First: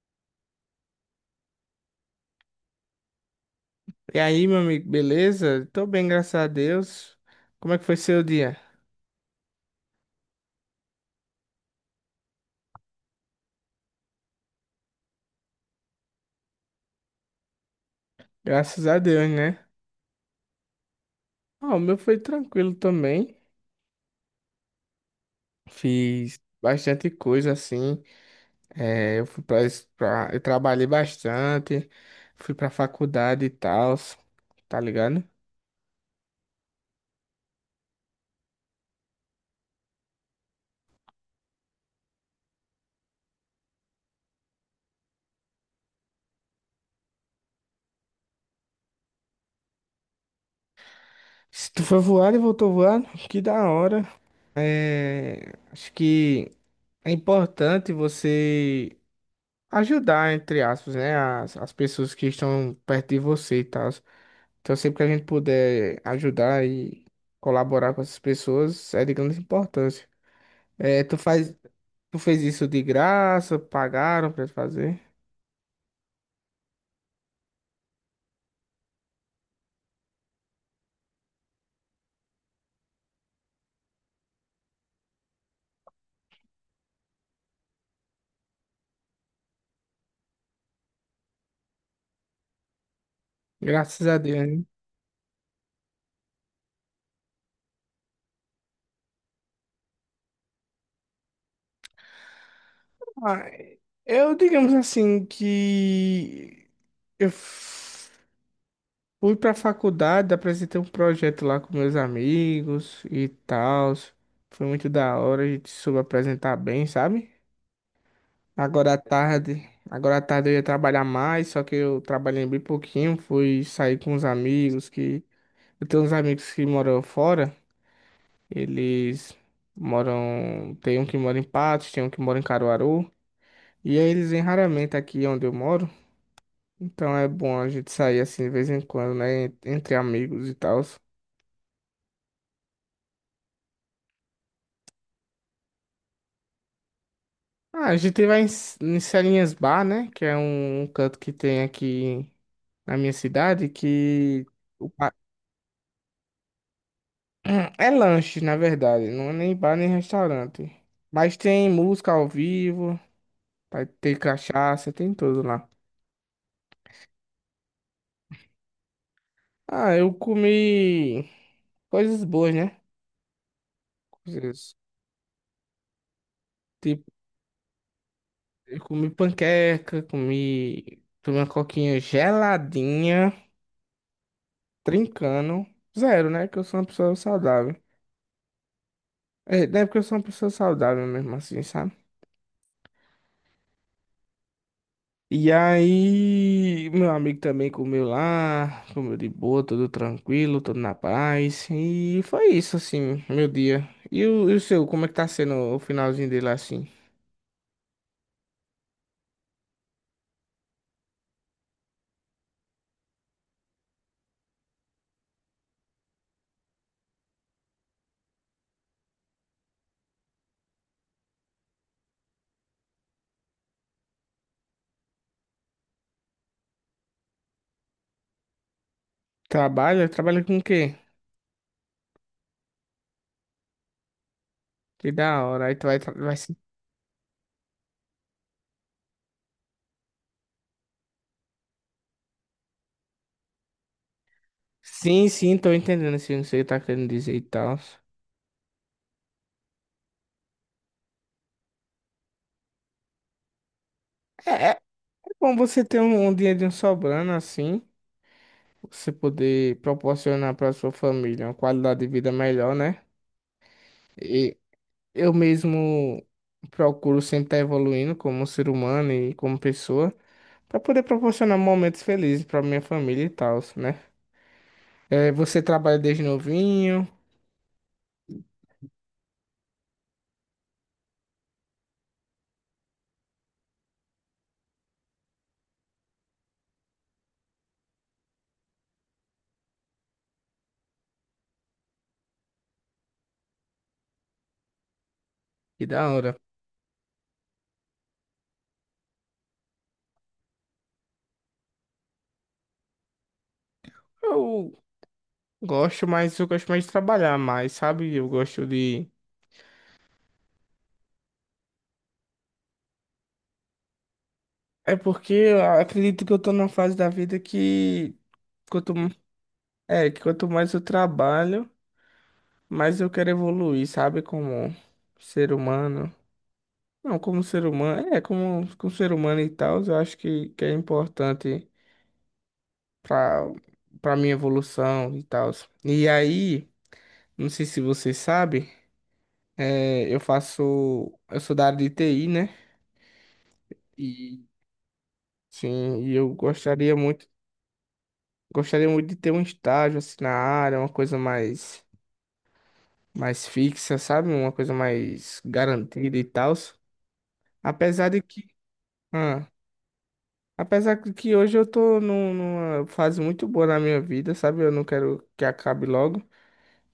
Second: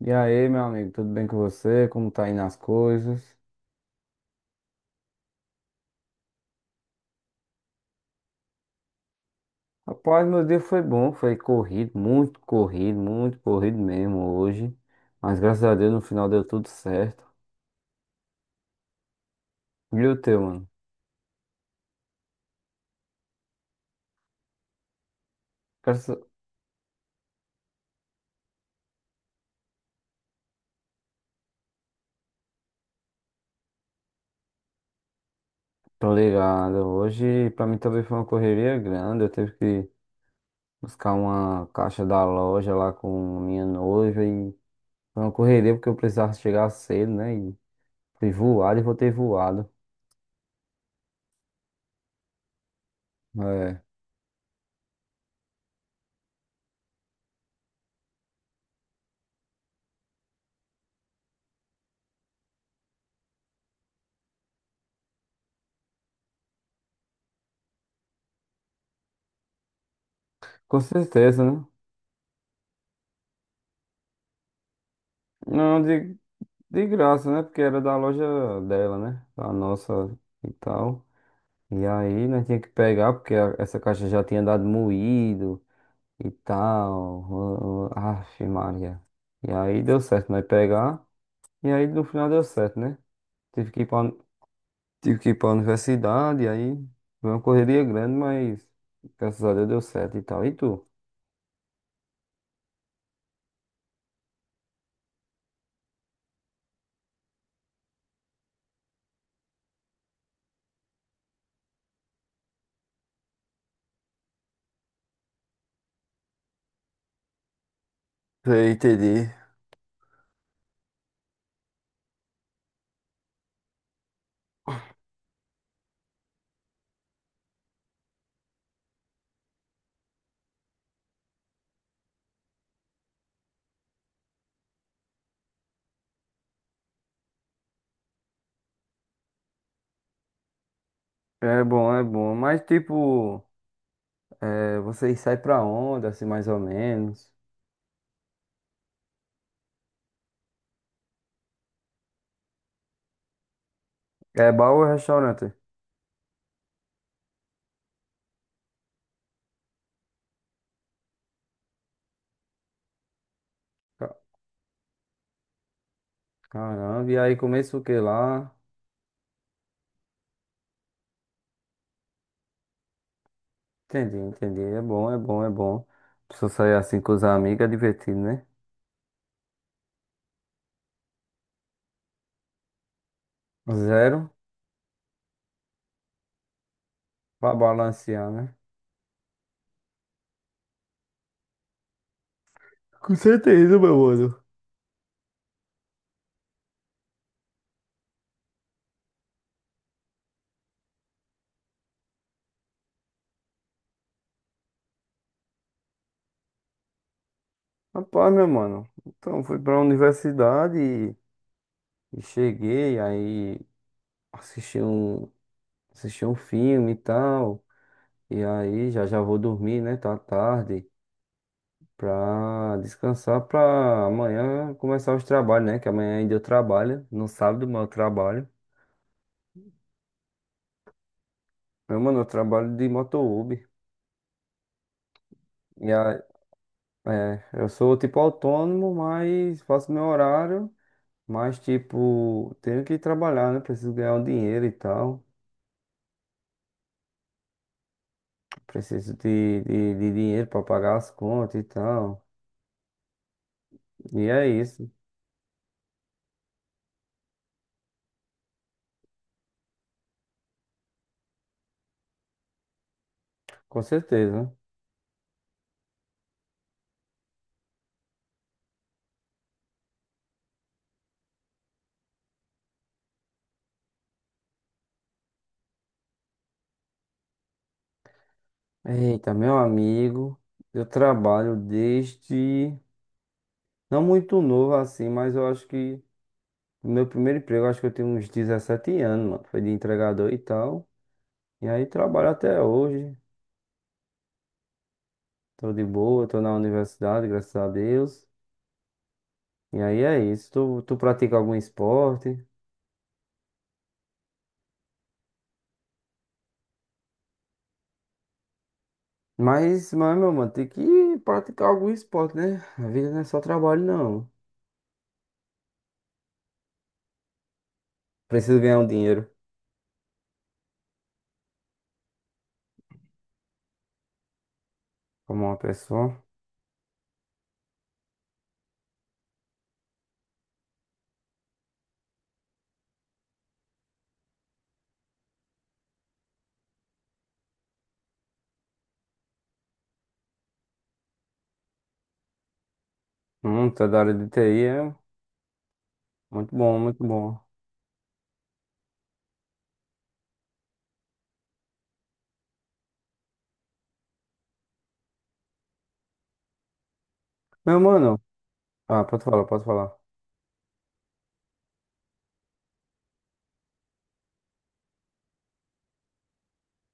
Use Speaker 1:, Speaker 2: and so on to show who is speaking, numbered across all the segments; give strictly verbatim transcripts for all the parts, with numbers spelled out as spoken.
Speaker 1: E aí, meu amigo, tudo bem com você? Como tá indo as coisas?
Speaker 2: E aí, meu amigo, beleza? Tô bem, graças a Deus. Como é que foi seu dia?
Speaker 1: Rapaz, meu dia foi bom, foi corrido, muito corrido, muito corrido mesmo hoje. Mas graças a Deus no final deu tudo certo.
Speaker 2: Graças a Deus, né?
Speaker 1: E o teu, mano?
Speaker 2: Ah, o meu foi tranquilo também.
Speaker 1: Graças...
Speaker 2: Fiz bastante coisa assim. É, eu fui pra, es- pra- eu trabalhei bastante, fui pra faculdade e tal, tá ligado?
Speaker 1: Tô ligado. Hoje pra mim também foi uma correria grande. Eu tive que buscar uma caixa da loja lá com minha noiva e foi uma correria porque eu precisava chegar cedo, né? E fui voado e voltei voado.
Speaker 2: Se tu foi voado e voltou voando, que da
Speaker 1: É,
Speaker 2: hora. É, acho que é importante você ajudar, entre aspas, né, as, as pessoas que estão perto de você e tal. Então, sempre que a gente puder ajudar e colaborar com essas pessoas, é de grande importância.
Speaker 1: com
Speaker 2: É, tu
Speaker 1: certeza,
Speaker 2: faz,
Speaker 1: né?
Speaker 2: tu fez isso de graça, pagaram pra fazer?
Speaker 1: Não, digo. De graça, né? Porque era da loja dela, né? A nossa e tal. E aí nós tinha que pegar, porque a- essa caixa já tinha dado moído e tal. Aff, Maria. E aí deu certo nós pegar. E aí no final deu certo, né? Tive que ir
Speaker 2: Graças
Speaker 1: pra,
Speaker 2: a Deus, né?
Speaker 1: Tive que ir pra universidade, e aí foi uma correria grande, mas graças a Deus deu certo e tal. E tu?
Speaker 2: Ah, eu, digamos assim, que eu f- fui pra faculdade, apresentei um projeto lá com meus amigos e tal. Foi muito da hora, a gente soube apresentar bem, sabe?
Speaker 1: Sei,
Speaker 2: Agora à
Speaker 1: entendi.
Speaker 2: tarde, agora à tarde eu ia trabalhar mais, só que eu trabalhei bem pouquinho, fui sair com os amigos que eu tenho uns amigos que moram fora, eles moram, tem um que mora em Patos, tem um que mora em Caruaru, e aí eles vêm raramente aqui onde eu moro, então é bom a gente sair assim de vez em quando, né, entre amigos e tal.
Speaker 1: É bom, é bom. Mas tipo, é, vocês saem pra onde, assim, mais ou menos?
Speaker 2: Ah, a gente vai em, S- em Celinhas Bar, né, que é um um canto que tem aqui na minha cidade que...
Speaker 1: É bar ou restaurante?
Speaker 2: Hum, é lanche, na verdade. Não é nem bar nem restaurante. Mas tem música ao vivo, vai
Speaker 1: Ca-
Speaker 2: ter cachaça, tem tudo lá.
Speaker 1: Caramba, e aí começa o que lá?
Speaker 2: Ah, eu comi coisas boas, né?
Speaker 1: Entendi, entendi.
Speaker 2: Coisas
Speaker 1: É bom, é bom, é bom. Precisa sair assim
Speaker 2: tipo,
Speaker 1: com os amigos, é divertido, né?
Speaker 2: eu comi panqueca, comi, tomei uma coquinha geladinha,
Speaker 1: Zero
Speaker 2: trincando. Zero, né? Que eu sou uma pessoa
Speaker 1: pra
Speaker 2: saudável.
Speaker 1: balancear, né?
Speaker 2: É, não é porque eu sou uma pessoa saudável mesmo assim, sabe?
Speaker 1: Com certeza, meu mano.
Speaker 2: E aí, meu amigo também comeu lá, comeu de boa, tudo tranquilo, tudo na paz. E foi isso, assim, meu dia. E o, e o seu, como é que tá sendo o finalzinho dele assim?
Speaker 1: Rapaz, meu mano. Então, fui pra universidade e, e cheguei, aí assisti um, assisti um filme e tal. E aí já já vou dormir, né? Tá tarde. Pra descansar pra amanhã começar os trabalhos, né? Que amanhã ainda eu trabalho. No sábado, mas eu trabalho.
Speaker 2: Trabalha? Trabalha com o quê?
Speaker 1: Meu mano, eu trabalho de moto Uber.
Speaker 2: Que da hora. Aí tu
Speaker 1: E
Speaker 2: vai, tra-
Speaker 1: a,
Speaker 2: vai se-
Speaker 1: é, eu sou tipo autônomo, mas faço meu horário. Mas tipo, tenho que trabalhar, né? Preciso ganhar um dinheiro e tal.
Speaker 2: Sim, sim, tô entendendo assim, não sei o que tá querendo dizer e tal.
Speaker 1: Preciso de, de, de dinheiro pra pagar as contas e tal. E é
Speaker 2: É, é
Speaker 1: isso,
Speaker 2: é bom você ter um, um dinheirinho sobrando assim, você poder proporcionar pra sua família uma qualidade de vida melhor, né?
Speaker 1: com certeza.
Speaker 2: Eu mesmo procuro sempre estar evoluindo como ser humano e como pessoa, para poder proporcionar momentos felizes para minha família e tal, né? É, você trabalha desde novinho,
Speaker 1: Eita, meu amigo, eu trabalho desde. Não muito novo assim, mas eu acho que. O meu primeiro emprego, acho que eu tinha uns dezessete anos, mano. Foi de entregador e tal. E aí trabalho até hoje. Tô de
Speaker 2: que da
Speaker 1: boa,
Speaker 2: hora.
Speaker 1: tô na universidade, graças a Deus. E aí é isso. Tu, tu pratica algum esporte?
Speaker 2: Eu gosto, mas eu gosto mais de trabalhar mais, sabe? Eu gosto de.
Speaker 1: Mas, mas, meu mano, tem que praticar algum esporte, né? A vida não é só trabalho, não.
Speaker 2: É porque eu acredito que eu tô numa fase da vida que
Speaker 1: Preciso ganhar um
Speaker 2: quanto,
Speaker 1: dinheiro
Speaker 2: é, que quanto mais eu trabalho, mais eu quero evoluir, sabe? Como
Speaker 1: como
Speaker 2: ser
Speaker 1: uma
Speaker 2: humano.
Speaker 1: pessoa.
Speaker 2: Não, como ser humano, é, como, como, ser humano e tal, eu acho que, que é importante para para minha evolução e tal. E aí, não sei se você sabe, é, eu faço, eu sou da área de T I, né?
Speaker 1: Hum, tá da área de
Speaker 2: E
Speaker 1: T I, é
Speaker 2: sim, e eu
Speaker 1: muito bom,
Speaker 2: gostaria
Speaker 1: muito
Speaker 2: muito,
Speaker 1: bom.
Speaker 2: gostaria muito de ter um estágio assim na área, uma coisa mais mais fixa, sabe? Uma coisa mais garantida e tal.
Speaker 1: Meu
Speaker 2: Apesar
Speaker 1: mano,
Speaker 2: de que,
Speaker 1: ah, pode falar,
Speaker 2: ah,
Speaker 1: pode falar.
Speaker 2: Apesar que que hoje eu tô num- numa fase muito boa na minha vida, sabe? Eu não quero que acabe logo.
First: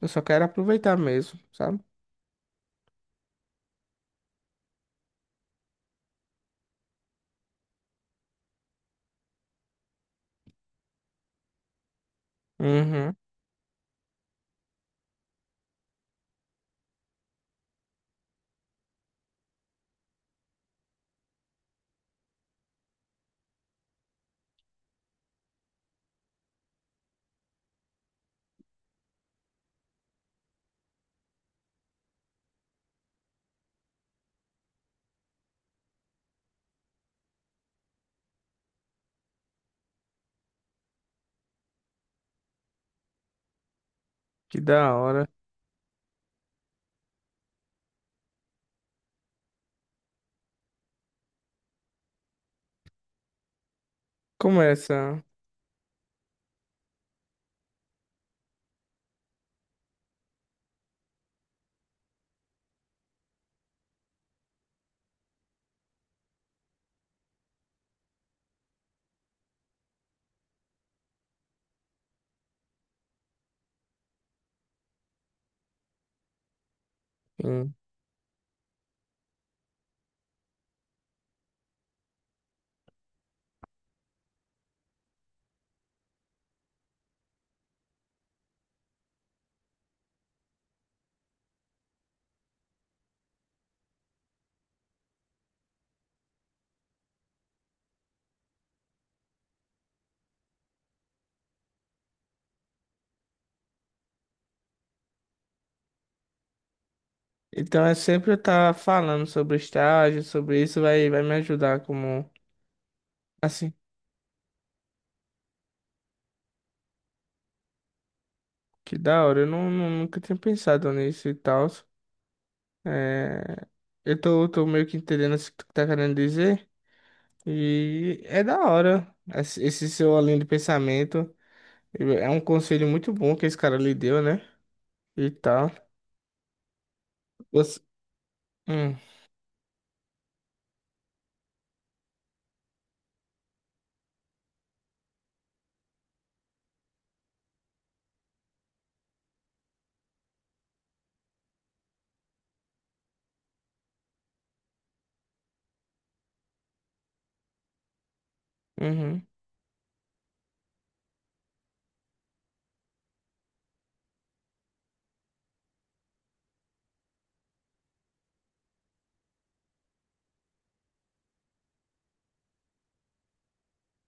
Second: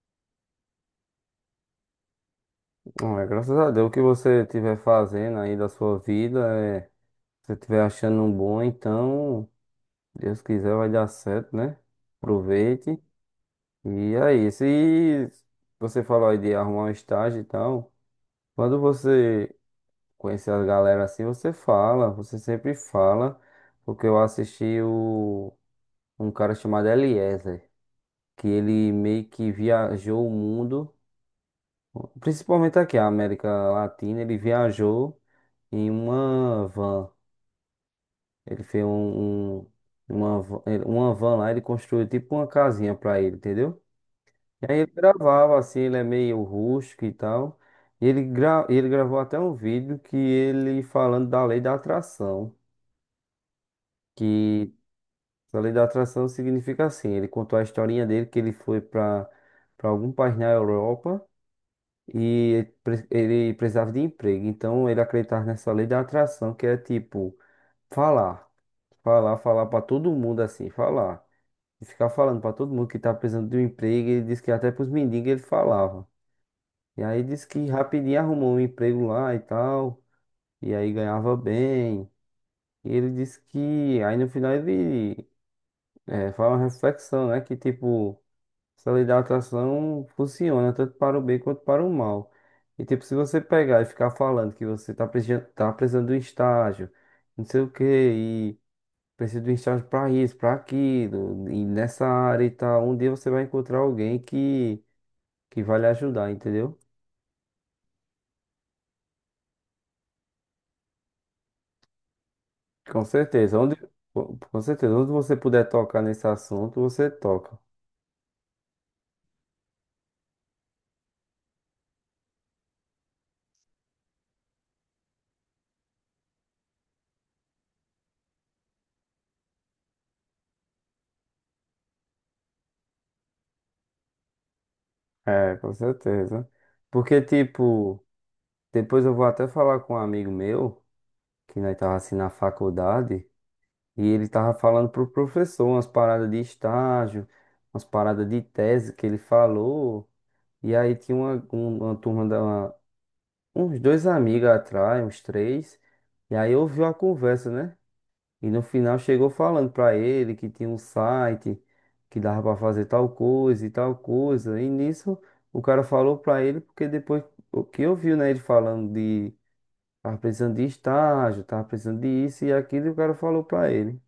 Speaker 2: Eu só quero aproveitar mesmo, sabe?
Speaker 1: Hum, é, graças a Deus o que você estiver fazendo aí da sua vida é. Se você estiver achando um bom, então, Deus quiser, vai dar certo, né? Aproveite.
Speaker 2: Uhum.
Speaker 1: E aí, se você falou aí de arrumar um estágio e tal, quando você conhecer a galera assim, você fala, você sempre fala, porque eu assisti o, um cara chamado Eliezer, que ele meio que viajou o mundo, principalmente aqui, a América Latina, ele viajou em uma van. Ele fez um, um- uma, van- ele- uma van lá, ele construiu tipo uma casinha pra ele, entendeu?
Speaker 2: Que
Speaker 1: E aí ele
Speaker 2: da hora.
Speaker 1: gravava assim, ele é meio rústico e tal. E ele, gra, ele gravou até um vídeo que ele falando da lei da atração. Que
Speaker 2: Começa.
Speaker 1: a lei da atração significa assim, ele contou a historinha dele que ele foi pra para algum país na Europa e ele pre- ele precisava de emprego. Então ele acreditava nessa lei da atração, que é tipo falar, falar, falar pra todo mundo assim, falar. E ficar falando pra todo mundo que tá precisando de um emprego. Ele disse que até pros mendigos ele falava. E aí disse que
Speaker 2: Hum.
Speaker 1: rapidinho arrumou um emprego lá e tal. E aí ganhava bem. E ele disse que aí no final ele é, faz uma reflexão, né? Que tipo, essa lei da atração funciona tanto para o bem quanto para o mal. E tipo, se você pegar e ficar falando que você tá precisando, tá precisando de um estágio, não sei o quê, preciso de um estágio para isso, para aquilo, e nessa área e tal. Um dia você vai encontrar alguém que, que vai lhe ajudar, entendeu?
Speaker 2: Então é sempre eu estar falando sobre estágio, sobre isso, vai, vai me ajudar como.
Speaker 1: Com certeza.
Speaker 2: Assim,
Speaker 1: Onde, com com certeza, onde você puder tocar nesse assunto, você toca.
Speaker 2: que da hora. Eu não, não- nunca tinha pensado nisso e tal. É, eu tô, tô meio que entendendo o que tu tá querendo dizer. E é da hora esse esse seu além de pensamento. É um conselho muito bom que esse cara lhe deu, né? E
Speaker 1: É,
Speaker 2: tal.
Speaker 1: com certeza. Porque,
Speaker 2: Você...
Speaker 1: tipo,
Speaker 2: Hum,
Speaker 1: depois eu vou até falar com um amigo meu, que nós tava assim na faculdade, e ele tava falando pro professor umas paradas de estágio, umas paradas de tese que ele falou. E aí tinha uma, um- uma turma da. Uns dois amigos atrás, uns três. E aí ouviu a conversa, né? E no final
Speaker 2: uhum.
Speaker 1: chegou falando pra ele que tinha um site que dava pra fazer tal coisa e tal coisa. E nisso o cara falou pra ele porque depois o que ouviu, né, ele falando de tava precisando de estágio, tava precisando de isso e aquilo, e o cara falou pra ele.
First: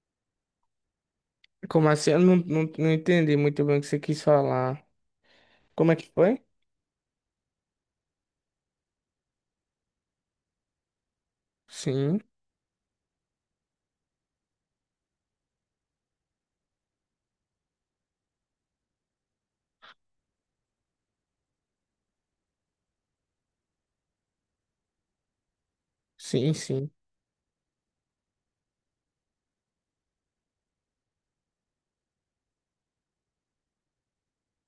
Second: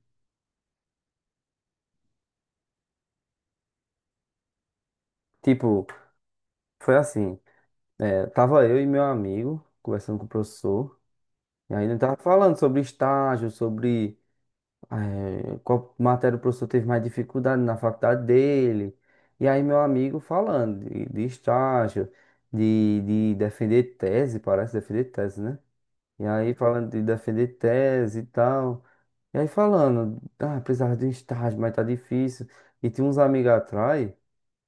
Speaker 2: Como assim? Eu não, não, não entendi muito bem o que você quis falar.
Speaker 1: Tipo,
Speaker 2: Como é que foi?
Speaker 1: foi assim, é, tava eu e meu amigo conversando com o professor, e aí ele tava
Speaker 2: Sim,
Speaker 1: falando sobre estágio, sobre. É, qual matéria o professor teve mais dificuldade na faculdade dele. E aí, meu amigo falando de, de estágio, de, de defender tese, parece defender tese, né? E aí,
Speaker 2: sim,
Speaker 1: falando
Speaker 2: sim.
Speaker 1: de defender tese e tal. E aí, falando, ah, precisava de um estágio, mas tá difícil. E tinha uns amigos atrás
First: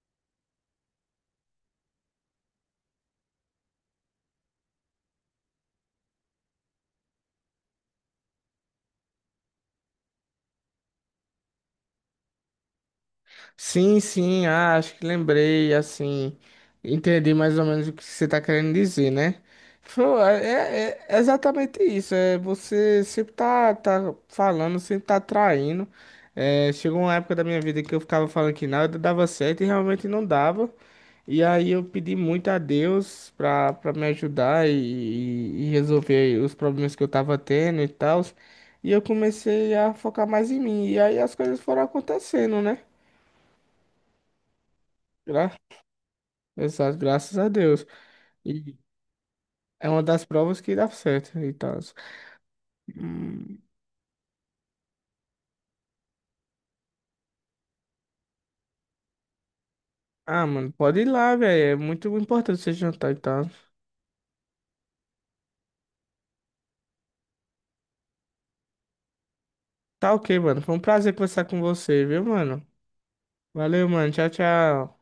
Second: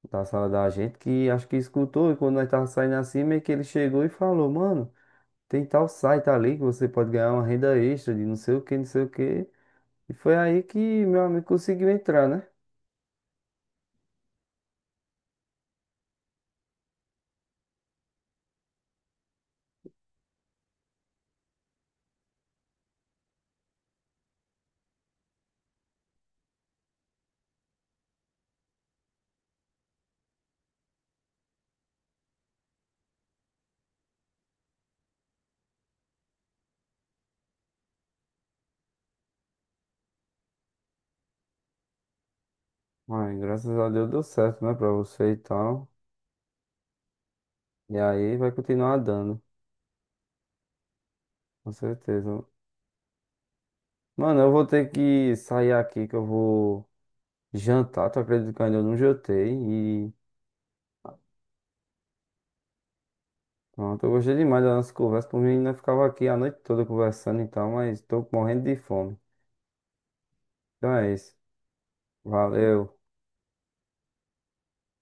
Speaker 1: da sala da gente que acho que escutou. E quando nós tava saindo assim, meio que ele chegou e falou: Mano, tem tal site ali que você pode ganhar uma renda extra de não sei o que, não sei o que. E foi aí que meu amigo conseguiu entrar, né?
Speaker 2: Sim, sim, ah, acho que lembrei, assim. Entendi mais ou menos o que você está querendo dizer, né? Pô, É, é- é exatamente isso. É, você sempre tá, tá falando, sempre tá traindo. É, chegou uma época da minha vida que eu ficava falando que nada dava certo e realmente não dava. E aí eu pedi muito a Deus pra, pra me ajudar e, e- e resolver os problemas que eu tava tendo e tal. E eu comecei a focar mais em mim. E aí as coisas foram acontecendo, né?
Speaker 1: Ai, graças a Deus deu certo, né, pra você e
Speaker 2: Gra
Speaker 1: tal.
Speaker 2: Exato, graças a Deus.
Speaker 1: E aí vai
Speaker 2: E
Speaker 1: continuar dando,
Speaker 2: é uma das provas que dá certo e
Speaker 1: com
Speaker 2: tal.
Speaker 1: certeza.
Speaker 2: Hum,
Speaker 1: Mano, eu vou ter que sair aqui que eu vou jantar. Tu acredita que eu ainda não jantei? E
Speaker 2: Ah, mano, pode ir lá, velho. É muito importante você jantar e tal.
Speaker 1: pronto, eu gostei demais da nossa conversa. Por mim, ainda ficava aqui a noite toda conversando e tal, mas tô morrendo de fome.
Speaker 2: Tá ok, mano. Foi um
Speaker 1: Então é
Speaker 2: prazer
Speaker 1: isso.
Speaker 2: conversar com você, viu, mano?
Speaker 1: Valeu.
Speaker 2: Valeu, mano. Tchau, tchau.